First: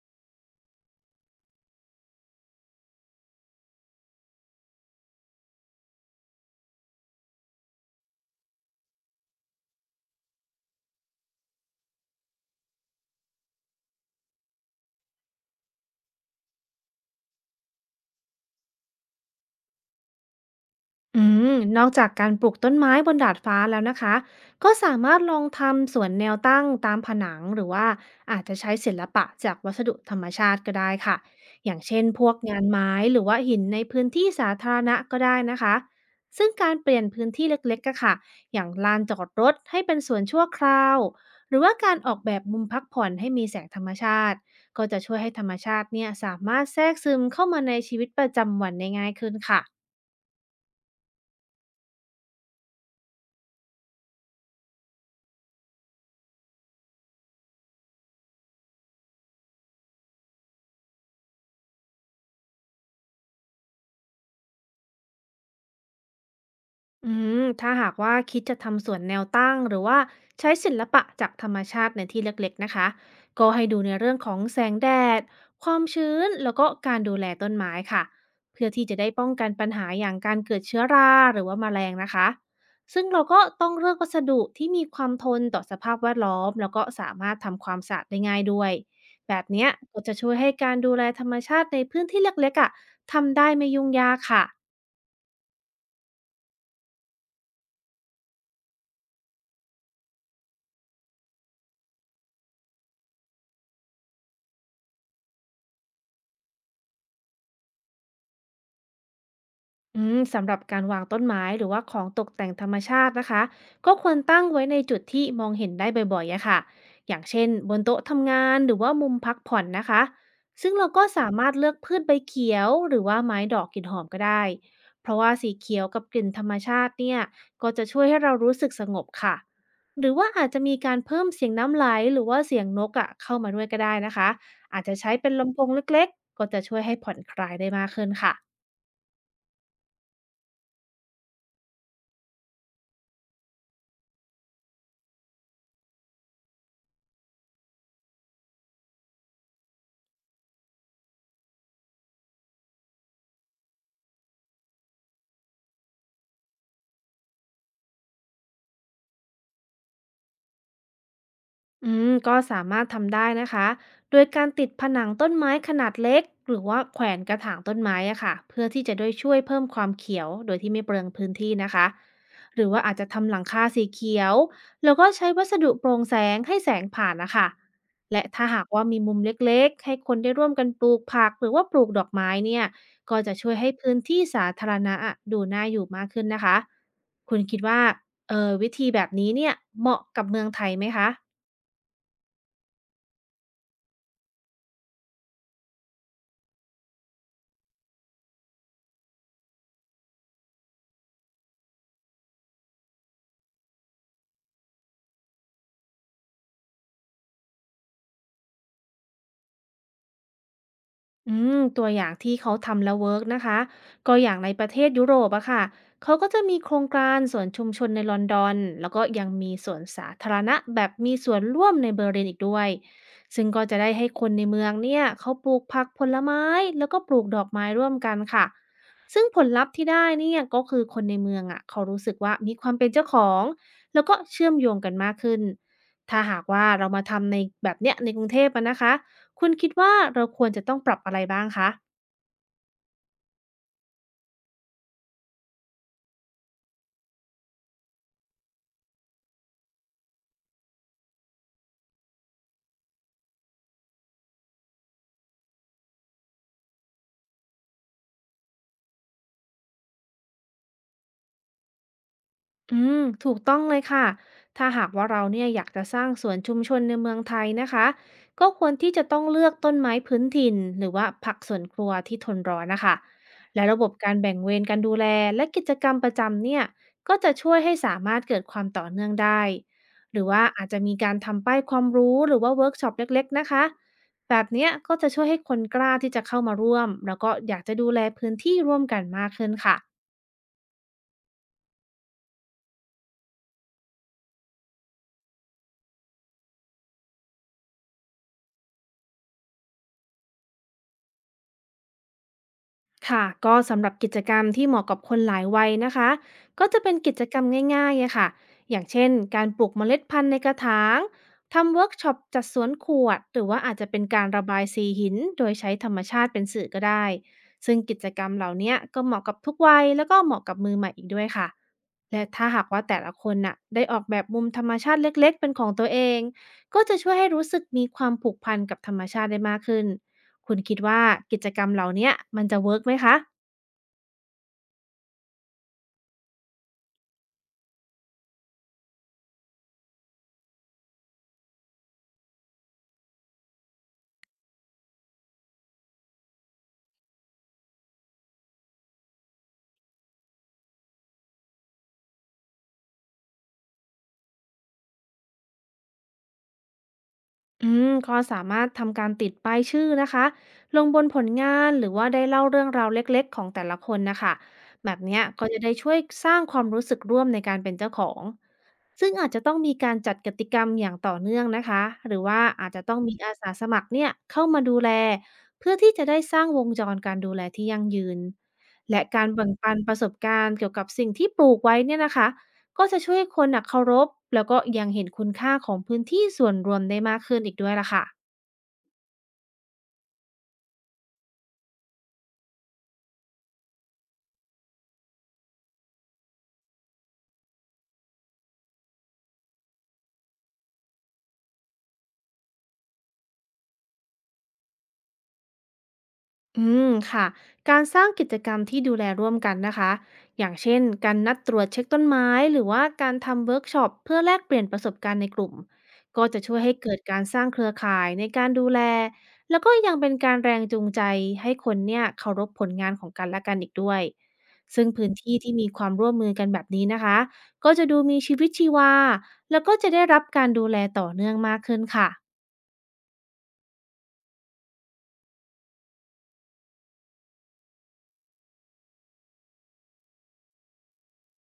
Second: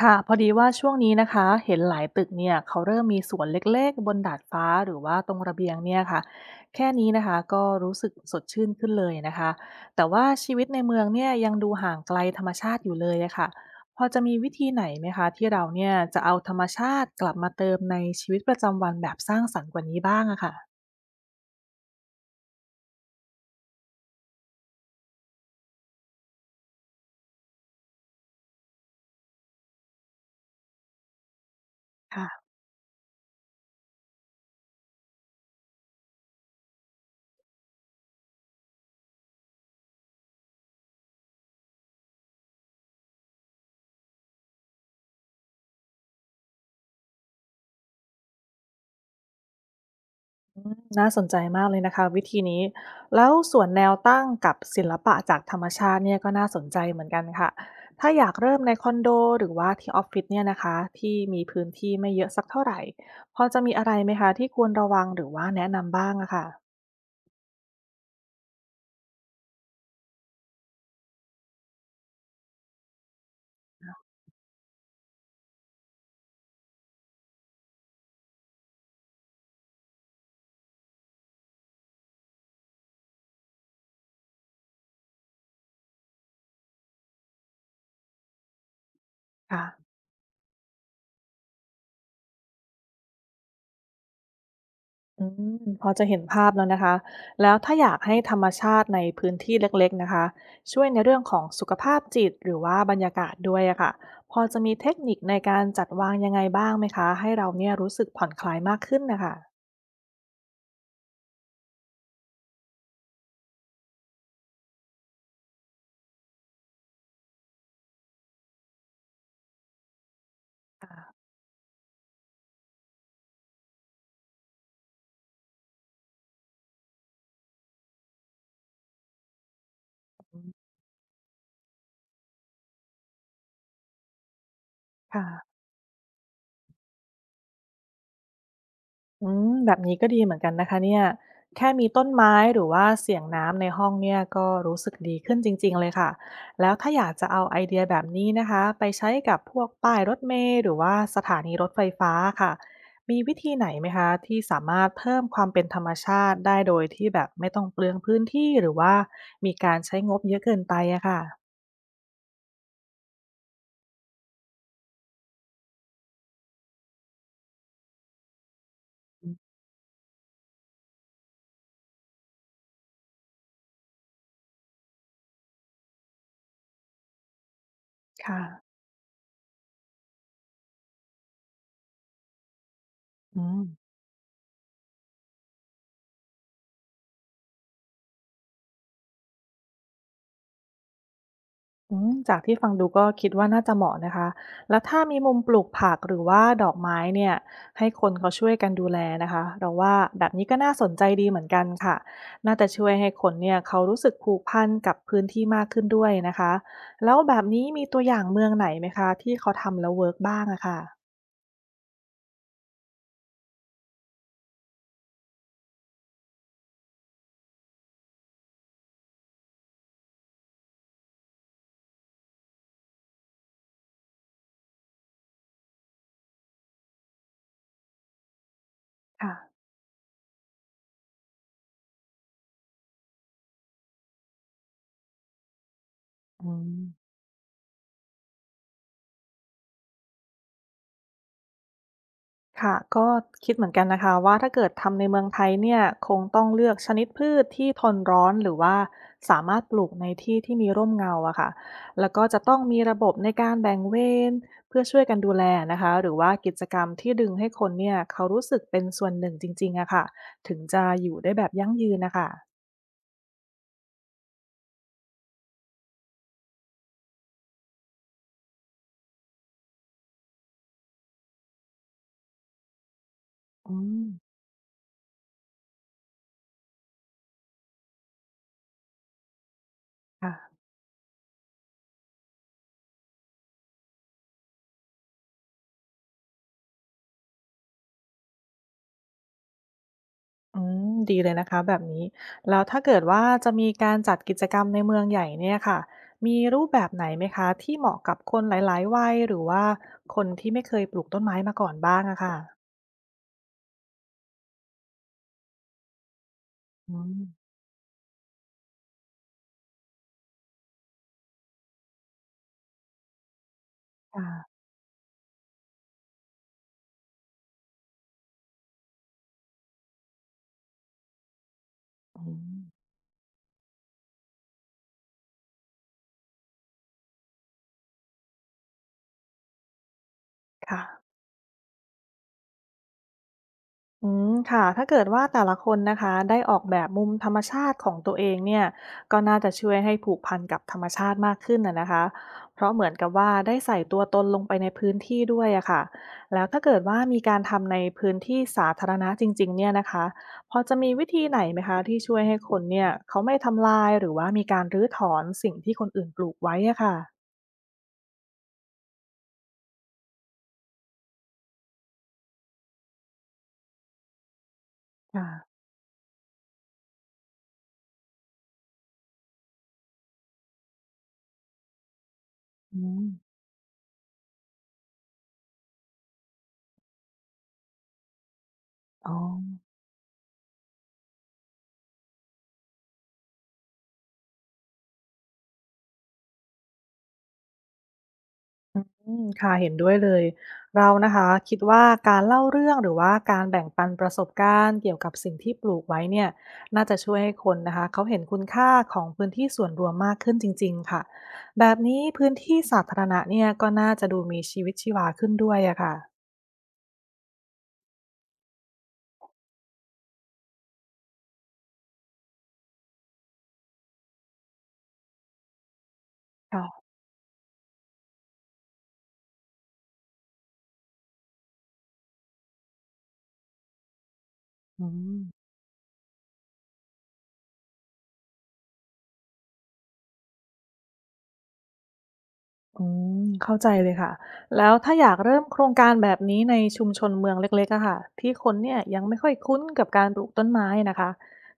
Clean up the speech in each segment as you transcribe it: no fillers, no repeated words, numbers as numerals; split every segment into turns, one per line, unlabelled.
ค่ะพอดีว่าช่วงนี้นะคะเห็นหลายตึกเนี่ยเขาเริ่มมีสวนเล็กๆบนดาดฟ้าหรือว่าตรงระเบียงเนี่ยค่ะแค่นี้นะคะก็รู้สึกสดชื่นขึ้นเลยนะคะแต่ว่าชีวิตในเมืองเนี่ยยังดูห่างไกลธรรมชาติอยู่เลยอะค่ะพอจะมีวิธีไหนไหมคะที่เราเนี่ยจะเอาธรรมชาติกลับมาเติมในชีวิตประจำวันแบบสร้างสรรค์กว่านี้บ้างอะค่ะ
อืนอกจากการปลูกต้นไม้บนดาดฟ้าแล้วนะคะก็สามารถลองทำสวนแนวตั้งตามผนังหรือว่าอาจจะใช้ศิลปะจากวัสดุธรรมชาติก็ได้ค่ะอย่างเช่นพวกงานไม้หรือว่าหินในพื้นที่สาธารณะก็ได้นะคะซึ่งการเปลี่ยนพื้นที่เล็กๆก็ค่ะอย่างลานจอดรถให้เป็นสวนชั่วคราวหรือว่าการออกแบบมุมพักผ่อนให้มีแสงธรรมชาติก็จะช่วยให้ธรรมชาติเนี่ยสามารถแทรกซึมเข้ามาในชีวิตประจำวันได้ง่ายขึ้นค่ะ
อืมน่าสนใจมากเลยนะคะวิธีนี้แล้วส่วนแนวตั้งกับศิลปะจากธรรมชาติเนี่ยก็น่าสนใจเหมือนกันค่ะถ้าอยากเริ่มในคอนโดหรือว่าที่ออฟฟิศเนี่ยนะคะที่มีพื้นที่ไม่เยอะสักเท่าไหร่พอจะมีอะไรไหมคะที่ควรระวังหรือว่าแนะนำบ้างอะค่ะ
อืถ้าหากว่าคิดจะทำสวนแนวตั้งหรือว่าใช้ศิลปะจากธรรมชาติในที่เล็กๆนะคะก็ให้ดูในเรื่องของแสงแดดความชื้นแล้วก็การดูแลต้นไม้ค่ะเพื่อที่จะได้ป้องกันปัญหาอย่างการเกิดเชื้อราหรือว่าแมลงนะคะซึ่งเราก็ต้องเลือกวัสดุที่มีความทนต่อสภาพแวดล้อมแล้วก็สามารถทำความสะอาดได้ง่ายด้วยแบบ
ค่ะ
เนี้ยก็จะช่วยให้การดูแลธรรมชาติในพื้นที่เล็กๆอ่ะทำได้ไม่ยุ่งยากค่ะ
อืมพอจะเห็นภาพแล้วนะคะ แล้วถ้าอยากให้ธรรมชาติในพื้นที่เล็กๆนะคะช่วยในเรื่องของสุขภาพจิตหรือว่าบรรยากาศด้วยอะค่ะพอจะมีเทคนิคในการจัดวางยังไงบ้างไหมคะให้เราเนี่ยรู้สึกผ่อนคลายมากขึ้นนะคะ
สำหรับการวางต้นไม้หรือว่าของตกแต่งธรรมชาตินะคะก็ควรตั้งไว้ในจุดที่มองเห็นได้บ่อยๆอะค่ะอย่างเช่นบนโต๊ะทำงานหรือว่ามุมพักผ่อนนะคะซึ่งเราก็สามารถเลือกพืชใบเขียวหรือว่าไม้ดอกกลิ่นหอมก็ได้เพราะว่าสีเขียวกับกลิ่นธรรมชาติเนี่ยก็จะช่วยให้เรารู้สึกสงบค่ะหรือว่า
อื
อาจจะ
ม
มีการเพิ่มเสียงน้ำไหลหรือว่าเสียงนกอะเข้ามาด้วยก็ได้นะคะอาจจะใช้เป็น
ค่ะ
ลำโพงเล็กๆก็จะช่วยให้ผ่อนคลายได้มากขึ้นค่ะ
อืมแบบนี้ก็ดีเหมือนกันนะคะเนี่ยแค่มีต้นไม้หรือว่าเสียงน้ำในห้องเนี่ยก็รู้สึกดีขึ้นจริงๆเลยค่ะแล้วถ้าอยากจะเอาไอเดียแบบนี้นะคะไปใช้กับพวกป้ายรถเมล์หรือว่าสถานีรถไฟฟ้าค่ะมีวิธีไหนไหมคะที่สามารถเพิ่มความเป็นธรรมชาติได้โดยที่แบบไม่ต้องเปลืองพื้นที่หรือว่ามีการใช้งบเยอะเกินไปอะค่ะ
ก็สามารถทำได้นะคะโดยการติดผนังต้นไม้ขนาดเล็กหรือว่าแขวนกระถางต้นไม้อะค่ะเพื่อที่จะได้วย
อื
ช่ว
ม
ยเพิ่มความเขียวโดยที่ไม่เปลืองพื้นที่นะคะหรือว่าอาจจะทำหลังคาสีเขียวแล้วก็ใช้วัสดุโปร่งแสงให้แสงผ่านนะคะและ
ค่ะ
ถ้าหากว่ามีมุมเล็กๆให้คนได้ร่วมกันปลูกผักหรือว่าปลูกดอกไม้เนี่ยก็จะ
อื
ช่วย
ม
ให้พื้นที่สาธารณะอะดูน่าอยู่มากขึ้นนะคะคุณคิดว่าวิธีแบบนี้เนี่ยเหมาะกับเมืองไทยไหมคะ
อืมจากที่ฟังดูก็คิดว่าน่าจะเหมาะนะคะ แล้วถ้ามีมุมปลูกผักหรือว่าดอกไม้เนี่ยให้คนเขาช่วยกันดูแลนะคะเราว่าแบบนี้ก็น่าสนใจดีเหมือนกันค่ะ น่าจะช่วยให้คนเนี่ยเขารู้สึกผูกพันกับพื้นที่มากขึ้นด้วยนะคะ แล้วแบบนี้มีตัวอย่างเมืองไหนไหมคะที่เขาทำแล้วเวิร์กบ้างอะค่ะ
ตัวอย่างที่เขาทำแล้วเวิร์กนะคะก็อย่างในประเทศยุโรปอะค่ะเขาก็จะมีโครงการสวนชุมชนในลอนดอนแล้วก็ยังมีสวนสาธารณะแบบมีส่วนร่วมในเบอร์ลินอีกด้วยซึ่งก็จะได้ให้คนในเมืองเนี่ยเขาปลูกผักผลไม้แล้วก็ปลูกดอกไม้ร่วมกันค่ะซึ่ง
ค่ะ
ผลลัพธ์ที่ได้เนี่ยก็คือคนในเมืองอะเขารู้สึกว่ามีความเป็นเจ้าของแล้วก็เชื่อมโยงกันมากขึ้นถ้าหาก
อื
ว่าเรามา
ม
ทำในแบบเนี้ยในกรุงเทพอะนะคะ คุณคิดว่าเราควรจะต้องปรับอะไรบ้างคะ
ค่ะก็คิดเหมือนกันนะคะว่าถ้าเกิดทำในเมืองไทยเนี่ยคงต้องเลือกชนิดพืชที่ทนร้อนหรือว่าสามารถปลูกในที่ที่มีร่มเงาอะค่ะแล้วก็จะต้องมีระบบในการแบ่งเวรเพื่อช่วยกันดูแลนะคะหรือว่ากิจกรรมที่ดึงให้คนเนี่ยเขารู้สึกเป็นส่วนหนึ่งจริงๆอะค่ะถึงจะอยู่ได้แบบยั่งยืนนะคะ
ถูกต้องเลยค่ะถ้าหากว่าเราเนี่ยอยากจะสร้างสวนชุมชนในเมืองไทยนะคะก็ควรที่จะต้องเลือกต้นไม้พื้นถิ่นหรือว่าผักสวนครัวที่ทนร้อนน่ะค่ะและ
อื
ระบบ
ม
การแบ่งเวรการดูแลและกิจกรรมประจำเนี่ยก็จะช่วยให้สามารถเกิดความต่อเนื่องได้หรือว่า
ค่ะ
อาจจะมีการทำป้ายความรู้หรือว่าเวิร์กช็อปเล็กๆนะคะแบบเนี้ยก็จะช่วยให้คนกล้าที่จะเข้ามาร่วมแล้วก็อยากจะดูแลพื้นที่ร่วมกันมากขึ้นค่ะ
อืมดีเลยนะคะแบบนี้แล้วถ้าเกิดว่าจะมีการจัดกิจกรรมในเมืองใหญ่เนี่ยค่ะมีรูปแบบไหนไหมคะที่เหมาะกับคนหลายๆวัยหรือว่าคนที่ไม่เคยปลูกต้นไม้มาก่อนบ้างอะค่ะ
ค่ะก็สำหรับกิจกรรมที่เหมาะกับคนหลายวัยนะคะก็จะเป็
อื
นกิจกรรม
ม
ง่ายๆอะค่ะอย่างเช่นการปลูกเมล็ดพันธุ์ในกระถางทำเวิร์กช็อปจัดสวนขวดหรือว่าอาจจะเป็นกา
ค่ะ
รระบายสีหินโดยใช้ธรรมชาติเป็นสื่อก็ได้ซึ่งกิจกรรมเหล่าเนี้ยก็เหมาะกับทุกวัยแล้วก็เหมาะกับมือใหม่อีกด้วยค่ะ
อื
และถ้าหากว่า
ม
แต่ละคนน่ะได้ออกแบบมุมธรรมชาติเล็กๆเป็นของตัวเองก็จะช่วยให้รู้สึกมีความผูกพันกับธรรมชาติได้มากขึ้น คุณคิ
ค่ะ
ดว่ากิจกรรมเหล่าเนี้ยมันจะเวิร์กไหมคะ
อืมค่ะถ้าเกิดว่าแต่ละคนนะคะได้ออกแบบมุมธรรมชาติของตัวเองเนี่ยก็น่าจะช่วยให้ผูกพันกับธรรมชาติมากขึ้นนะนะคะเพราะเหมือนกับว่าได้ใส่ตัวตนลงไปในพื้นที่ด้วยอะค่ะแล้วถ้าเกิดว่ามีการทำในพื้นที่สาธารณะจริงๆเนี่ยนะคะพอจะมีวิธีไหนไหมคะที่ช่วยให้คนเนี่ยเขาไม่ทำลายหรือว่ามีการรื้อถอนสิ่งที่คนอื่นปลูกไว้อะค่ะ
ก็สามารถทำการติดป้ายชื่อนะคะลงบนผลงานหรือว่าได้เล่าเรื่องราวเล็กๆของแต่ละคนนะคะแบบเนี้ย
ค่ะ
ก็จะได้ช่วยสร้างความรู้สึกร่วมในการเป็นเจ้าของซึ่งอาจจะต้องมีการจัดกิจกรรมอย่างต่อเนื่องนะคะหรือว่าอาจ
อื
จะต้อง
ม
มีอาสาสมัครเนี่ยเข้ามาดูแลเพื่อที่จะได้สร้างวงจรการดูแลที่ยั่งยืนและ
อ๋อ
การแบ่งปันประสบการณ์เกี่ยวกับสิ่งที่ปลูกไว้เนี่ยนะคะ ก็จะช่วยให้คนน่ะเคารพแล้วก็ยังเห็นคุณค่าของพื้นที่ส่วนรวมได้มากขึ้นอีกด้วยล่ะค่ะ
อืมค่ะเห็นด้วยเลยเรานะคะคิดว่าการเล่าเรื่องหรือว่าการแบ่งปันประสบการณ์เกี่ยวกับสิ่งที่ปลูกไว้เนี่ยน่าจะช่วยให้คนนะคะเขาเห็นคุณค่าของพื้นที่ส่วนรวมมากขึ้นจริงๆค่ะแบบนี้พื้นที่สาธารณะเนี่ยก็น่าจะดูมีชีวิตชีวาขึ้นด้วยอะค่ะ
อืมค่ะการสร้างกิจกรรมที่ดูแลร่วมกันนะคะอย่างเช่นการนัดตรวจเช็คต้นไม้หรือว่าการทำเวิร์กช็อปเพื่อแลกเปลี่ยนประสบการณ์ในกลุ่มก็จะช่วยให้
ค่ะ
เกิดการสร้างเครือข่ายในการดูแลแล้วก็ยังเป็นการแรงจูงใจให้คนเนี่ยเคารพผลงานของกันและกันอีกด้วย
อื
ซึ่งพื้นที่
ม
ที่มีความร่วมมือกันแบบนี้นะคะก็จะดูมีชีวิตชีวาแล้วก็จะได้รับการดูแลต่อเนื่องมากขึ้นค่ะ
อืมเข้าใจเลยค่ะแล้วถ้าอยากเริ่มโครงการแบบนี้ในชุมชนเมืองเล็กๆอะค่ะที่คนเนี่ยยังไม่ค่อยคุ้นกับการปลูกต้นไม้นะคะ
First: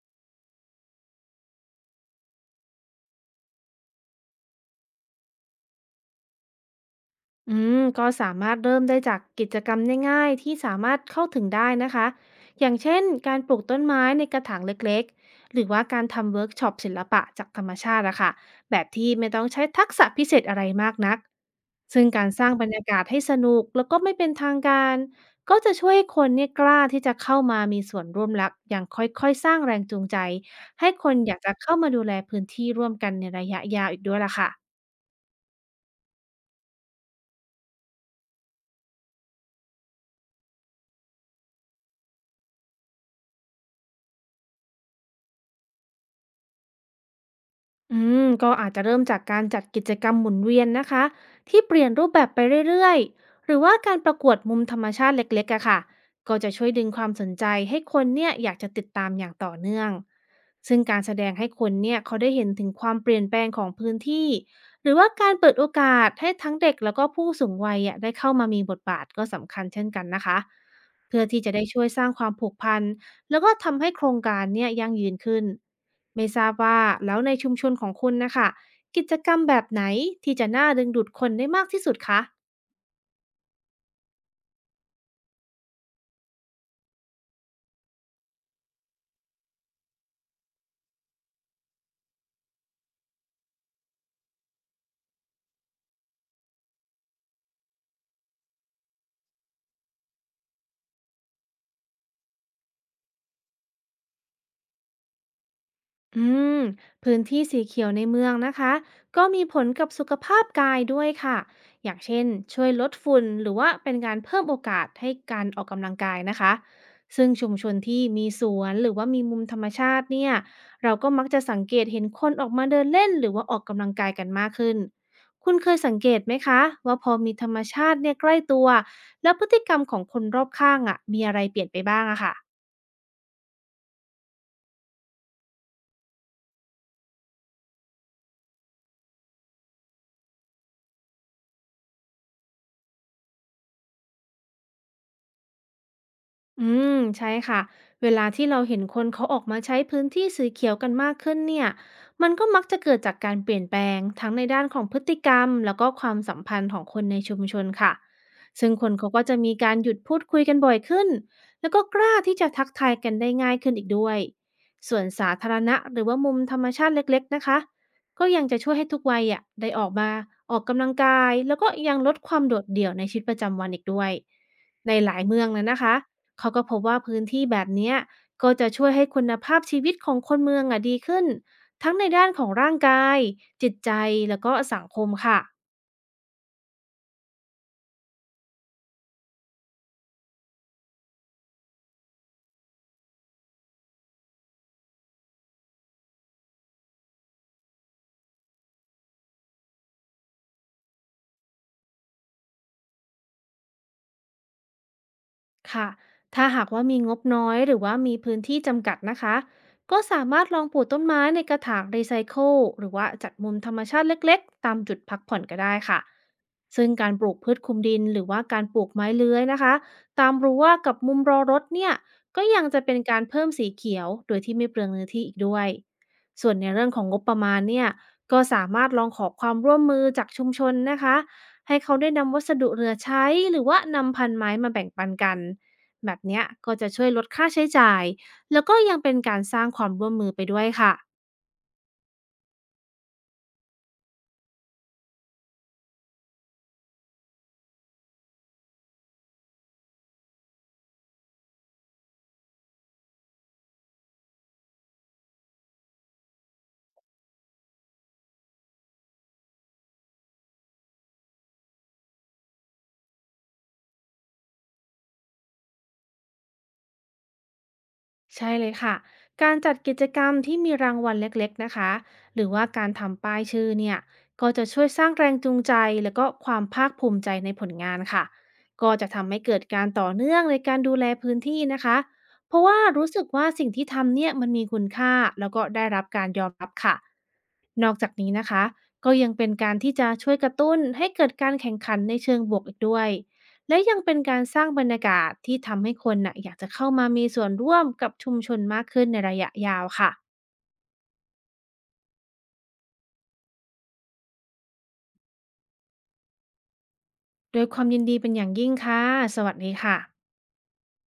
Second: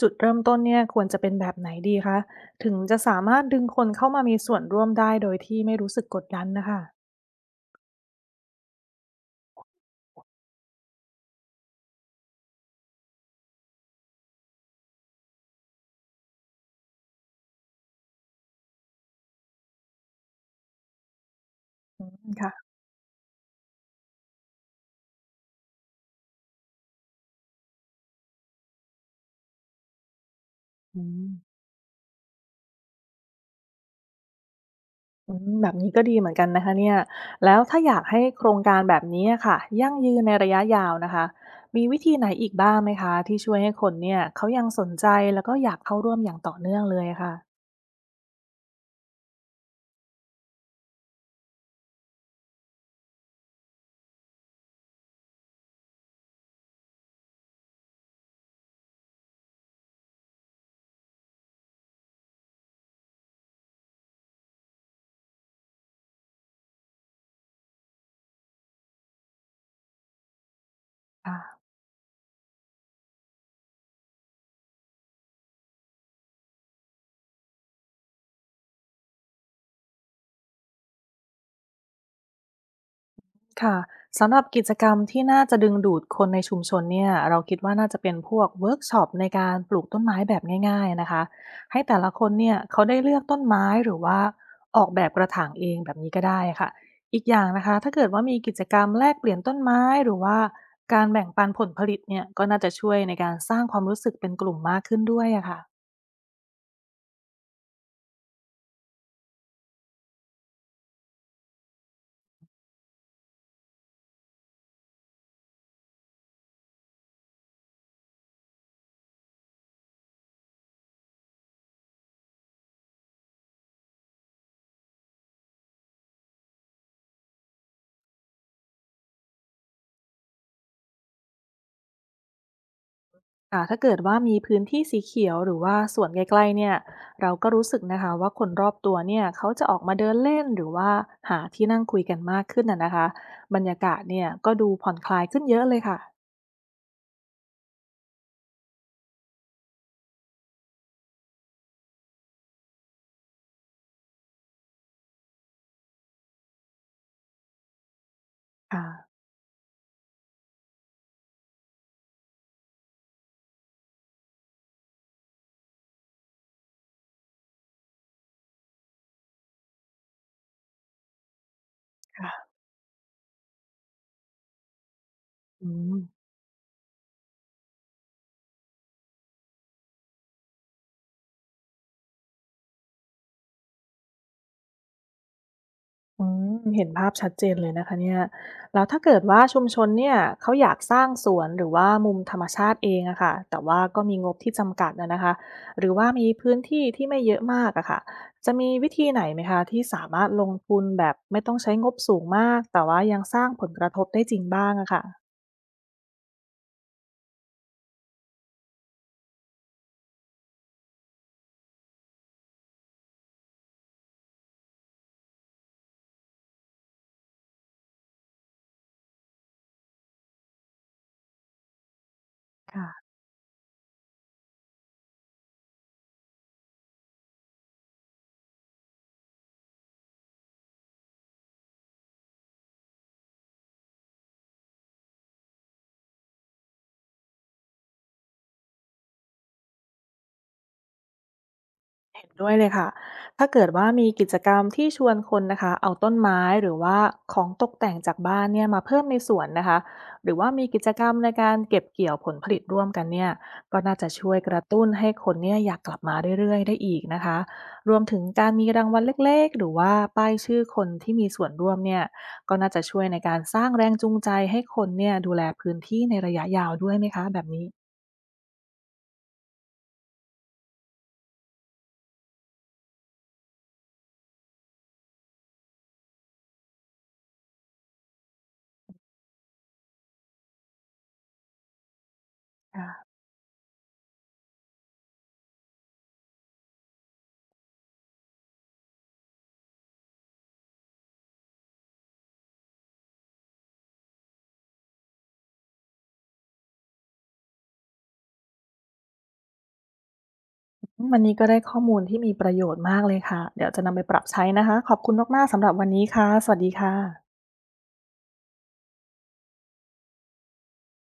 จุดเริ่มต้นเนี่ยควรจะเป็นแบบไหนดีคะถึงจะสามารถดึงคนเข้ามามีส่วนร่วมได้โดยที่ไม่รู้สึกกดดันนะคะ
ก็สามารถเริ่มได้จากกิจกรรมง่ายๆที่สามารถเข้าถึงได้นะคะอย่างเช่นการปลูกต้นไม้ในกระถางเล็กๆหรือว่าการทำเวิร์กช็อปศิลปะจากธรรมชาติอะค่ะแบบที่ไม่ต้องใช้ทักษะพิเศษอะไรมากนัก
อื
ซึ่ง
ม
การสร้างบร
ค่ะ
รยากาศให้สนุกแล้วก็ไม่เป็นทางการก็จะช่วยให้คนเนี่ยกล้าที่จะเข้ามามีส่วนร่วมรักอย่างค่อยๆสร้างแรงจูงใจให้
อื
คน
ม
อยากจะเข้ามาดูแลพื้นที่ร่วมกันในระยะยาวอีกด้วยล่ะค่ะ
อืมแบบนี้ก็ดีเหมือนกันนะคะเนี่ยแล้วถ้าอยากให้โครงการแบบนี้อะค่ะยั่งยืนในระยะยาวนะคะมีวิธีไหนอีกบ้างไหมคะที่ช่วยให้คนเนี่ยเขายังสนใจแล้วก็อยากเข้าร่วมอย่างต่อเนื่องเลยค่ะ
อืก็อาจจะเริ่มจากการจัดกิจกรรมหมุนเวียนนะคะที่เปลี่ยนรูปแบบไปเรื่อยๆหรือว่าการประกวดมุมธรรมชาติเล็กๆอะค่ะก็จะช่วยดึงความสนใจให้คนเนี่ยอยากจะติดตามอย่างต่อเนื่องซึ่งการแสดงให้คนเนี่ยเขาได้เห็นถึงความเปลี่ยนแปลงของพื้นที่หรือว่าการเปิดโอกาสให้ทั้งเด็กแล้วก็ผู้สูงวัยอะได้เข้ามามีบทบาทก็สำคัญเช่นกันนะคะเพื่อ
ค่ะ
ที่จะได้ช่วยสร้างความผูกพัน แล้วก็ทำให้โครงการเนี่ยยั่งยืนขึ้น ไม่ทราบว่าแล้วในชุมชนของคุณนะคะกิจกรรมแบบไหนที่จะน่าดึงดูดคนได้มากที่สุดคะ
ค่ะสำหรับกิจกรรมที่น่าจะดึงดูดคนในชุมชนเนี่ยเราคิดว่าน่าจะเป็นพวกเวิร์กช็อปในการปลูกต้นไม้แบบง่ายๆนะคะให้แต่ละคนเนี่ยเขาได้เลือกต้นไม้หรือว่าออกแบบกระถางเองแบบนี้ก็ได้ค่ะอีกอย่างนะคะถ้าเกิดว่ามีกิจกรรมแลกเปลี่ยนต้นไม้หรือว่าการแบ่งปันผลผลิตเนี่ยก็น่าจะช่วยในการสร้างความรู้สึกเป็นกลุ่มมากขึ้นด้วยอะค่ะ
อืมพื้นที่สีเขียวในเมืองนะคะก็มีผลกับสุขภาพกายด้วยค่ะอย่างเช่นช่วยลดฝุ่นหรือว่าเป็นการเพิ่มโอกาสให้การออกกำลังกายนะคะซึ่งชุมชนที่มีสวนหรือว่ามีมุมธรรมชาติเนี่ยเราก็มักจะสังเกตเห็นคนออกมาเดินเล่นหรือว่าออกกำลังกายกันมากขึ้นคุณเคยสังเกตไหมคะว่าพอมีธรรมชาติเนี่ยใกล้ตัวแล้วพฤติกรรมของคนรอบข้างอ่ะมีอะไรเปลี่ยนไปบ้างอะค่ะ
ค่ะถ้าเกิดว่ามีพื้นที่สีเขียวหรือว่าสวนใกล้ๆเนี่ยเราก็รู้สึกนะคะว่าคนรอบตัวเนี่ยเขาจะออกมาเดินเล่นหรือว่าหาที่นั่งคุยกันมากขึ้นน่ะนะคะบรรยากาศเนี่ยก็ดูผ่อนคลายขึ้นเยอะเลยค่ะ
อืมใช่ค่ะเวลาที่เราเห็นคนเขาออกมาใช้พื้นที่สีเขียวกันมากขึ้นเนี่ยมันก็มักจะเกิดจากการเปลี่ยนแปลงทั้งในด้านของพฤติกรรมแล้วก็ความสัมพันธ์ของคนในชุมชนค่ะซึ่ง
ค่ะ
คนเขาก็จะมีการหยุดพูดคุยกันบ่อยขึ้นแล้วก็กล้าที่จะทักทายกันได้ง่ายขึ้นอีกด้วยส่วนสาธารณะหรือว่ามุมธรรมชาติเล็กๆนะคะก็ยังจะช่วยให้ทุกวัยอ่ะได้ออกมาออกกำลังกายแล้วก็ยังลดความ
ค่ะ
โดดเดี่ยวในชีวิตประจำวันอีกด้วยในหลายเมือง
อื
นะนะ
ม
คะ เขาก็พบว่าพื้นที่แบบเนี้ยก็จะช่วยให้คุณภาพชีวิตของคนเมืองอะดีขึ้นทั้งในด้านของร่างกายจิตใจแล้วก็สังคมค่ะ
อืมเห็นภาพชัดเจนเลยนะคะเนี่ยแล้วถ้าเกิดว่าชุมชนเนี่ยเขาอยากสร้างสวนหรือว่ามุมธรรมชาติเองอะค่ะแต่ว่าก็มีงบที่จำกัดนะคะหรือว่ามีพื้นที่ที่ไม่เยอะมากอะค่ะจะมีวิธีไหนไหมคะที่สามารถลงทุนแบบไม่ต้องใช้งบสูงมากแต่ว่ายังสร้างผลกระทบได้จริงบ้างอะค่ะ
ค่ะถ้าหากว่ามีงบน้อยหรือว่ามีพื้นที่จำกัดนะคะ ก็สามารถลองปลูกต้นไม้ในกระถางรีไซเคิลหรือว่าจัดมุมธรรมชาติเล็กๆตามจุดพักผ่อนก็ได้ค่ะ ซึ่งการปลูกพืชคลุมดินหรือว่าการปลูกไม้เลื้อยนะคะ ตามรั้วกับมุมรอรถเนี่ยก็ยังจะเป็น
ค่ะ
การเพิ่มสีเขียวโดยที่ไม่เปลืองเนื้อที่อีกด้วย ส่วนในเรื่องของงบประมาณเนี่ยก็สามารถลองขอความร่วมมือจากชุมชนนะคะ ให้เขาได้นำวัสดุเหลือใช้หรือว่านำพันไม้มาแบ่งปันกันแบบเนี้ยก็จะช่วยลดค่าใช้จ่ายแล้วก็ยังเป็นการสร้างความร่วมมือไปด้วยค่ะ
เห็นด้วยเลยค่ะ ถ้าเกิดว่ามีกิจกรรมที่ชวนคนนะคะเอาต้นไม้หรือว่าของตกแต่งจากบ้านเนี่ยมาเพิ่มในสวนนะคะ หรือว่ามีกิจกรรมในการเก็บเกี่ยวผลผลิตร่วมกันเนี่ยก็น่าจะช่วยกระตุ้นให้คนเนี่ยอยากกลับมาเรื่อยๆได้อีกนะคะ รวมถึงการมีรางวัลเล็กๆหรือว่าป้ายชื่อคนที่มีส่วนร่วมเนี่ยก็น่าจะช่วยในการสร้างแรงจูงใจให้คนเนี่ยดูแลพื้นที่ในระยะยาวด้วยไหมคะแบบนี้
ใช่เลยค่ะการจัดกิจกรรมที่มีรางวัลเล็กๆนะคะหรือว่าการทำป้ายชื่อเนี่ยก็จะช่วยสร้างแรงจูงใจแล้วก็ความภาคภูมิใจในผลงานค่ะก็จะทำให้เกิดการต่อเนื่องในการดูแลพื้นที่นะคะเพราะว่ารู้สึกว่าสิ่งที่ทำเนี่ยมันมีคุณค่าแล้วก็ได้รับการยอมรับค่ะนอกจากนี้นะคะก็ยังเป็นการที่จะช่วยกระตุ้นให้เกิดการแข่งขันในเชิงบวกอีกด้วย และยังเป็นการสร้างบรรยากาศที่ทำให้คนน่ะอยากจะเข้ามามีส่วนร่วมกับชุมชนมากขึ้นในระยะยาวค่ะ
อืมวันนี้ก็ได้ข้อมูลที่มีประโยชน์มากเลยค่ะ เดี๋ยวจะนำไปปรับใช้นะคะ ขอบคุณมากๆสำหรับวันนี้ค่ะ สวัสดีค่ะ
โดวยความยินดีเป็นอย่างยิ่งค่ะ สวัสดีค่ะ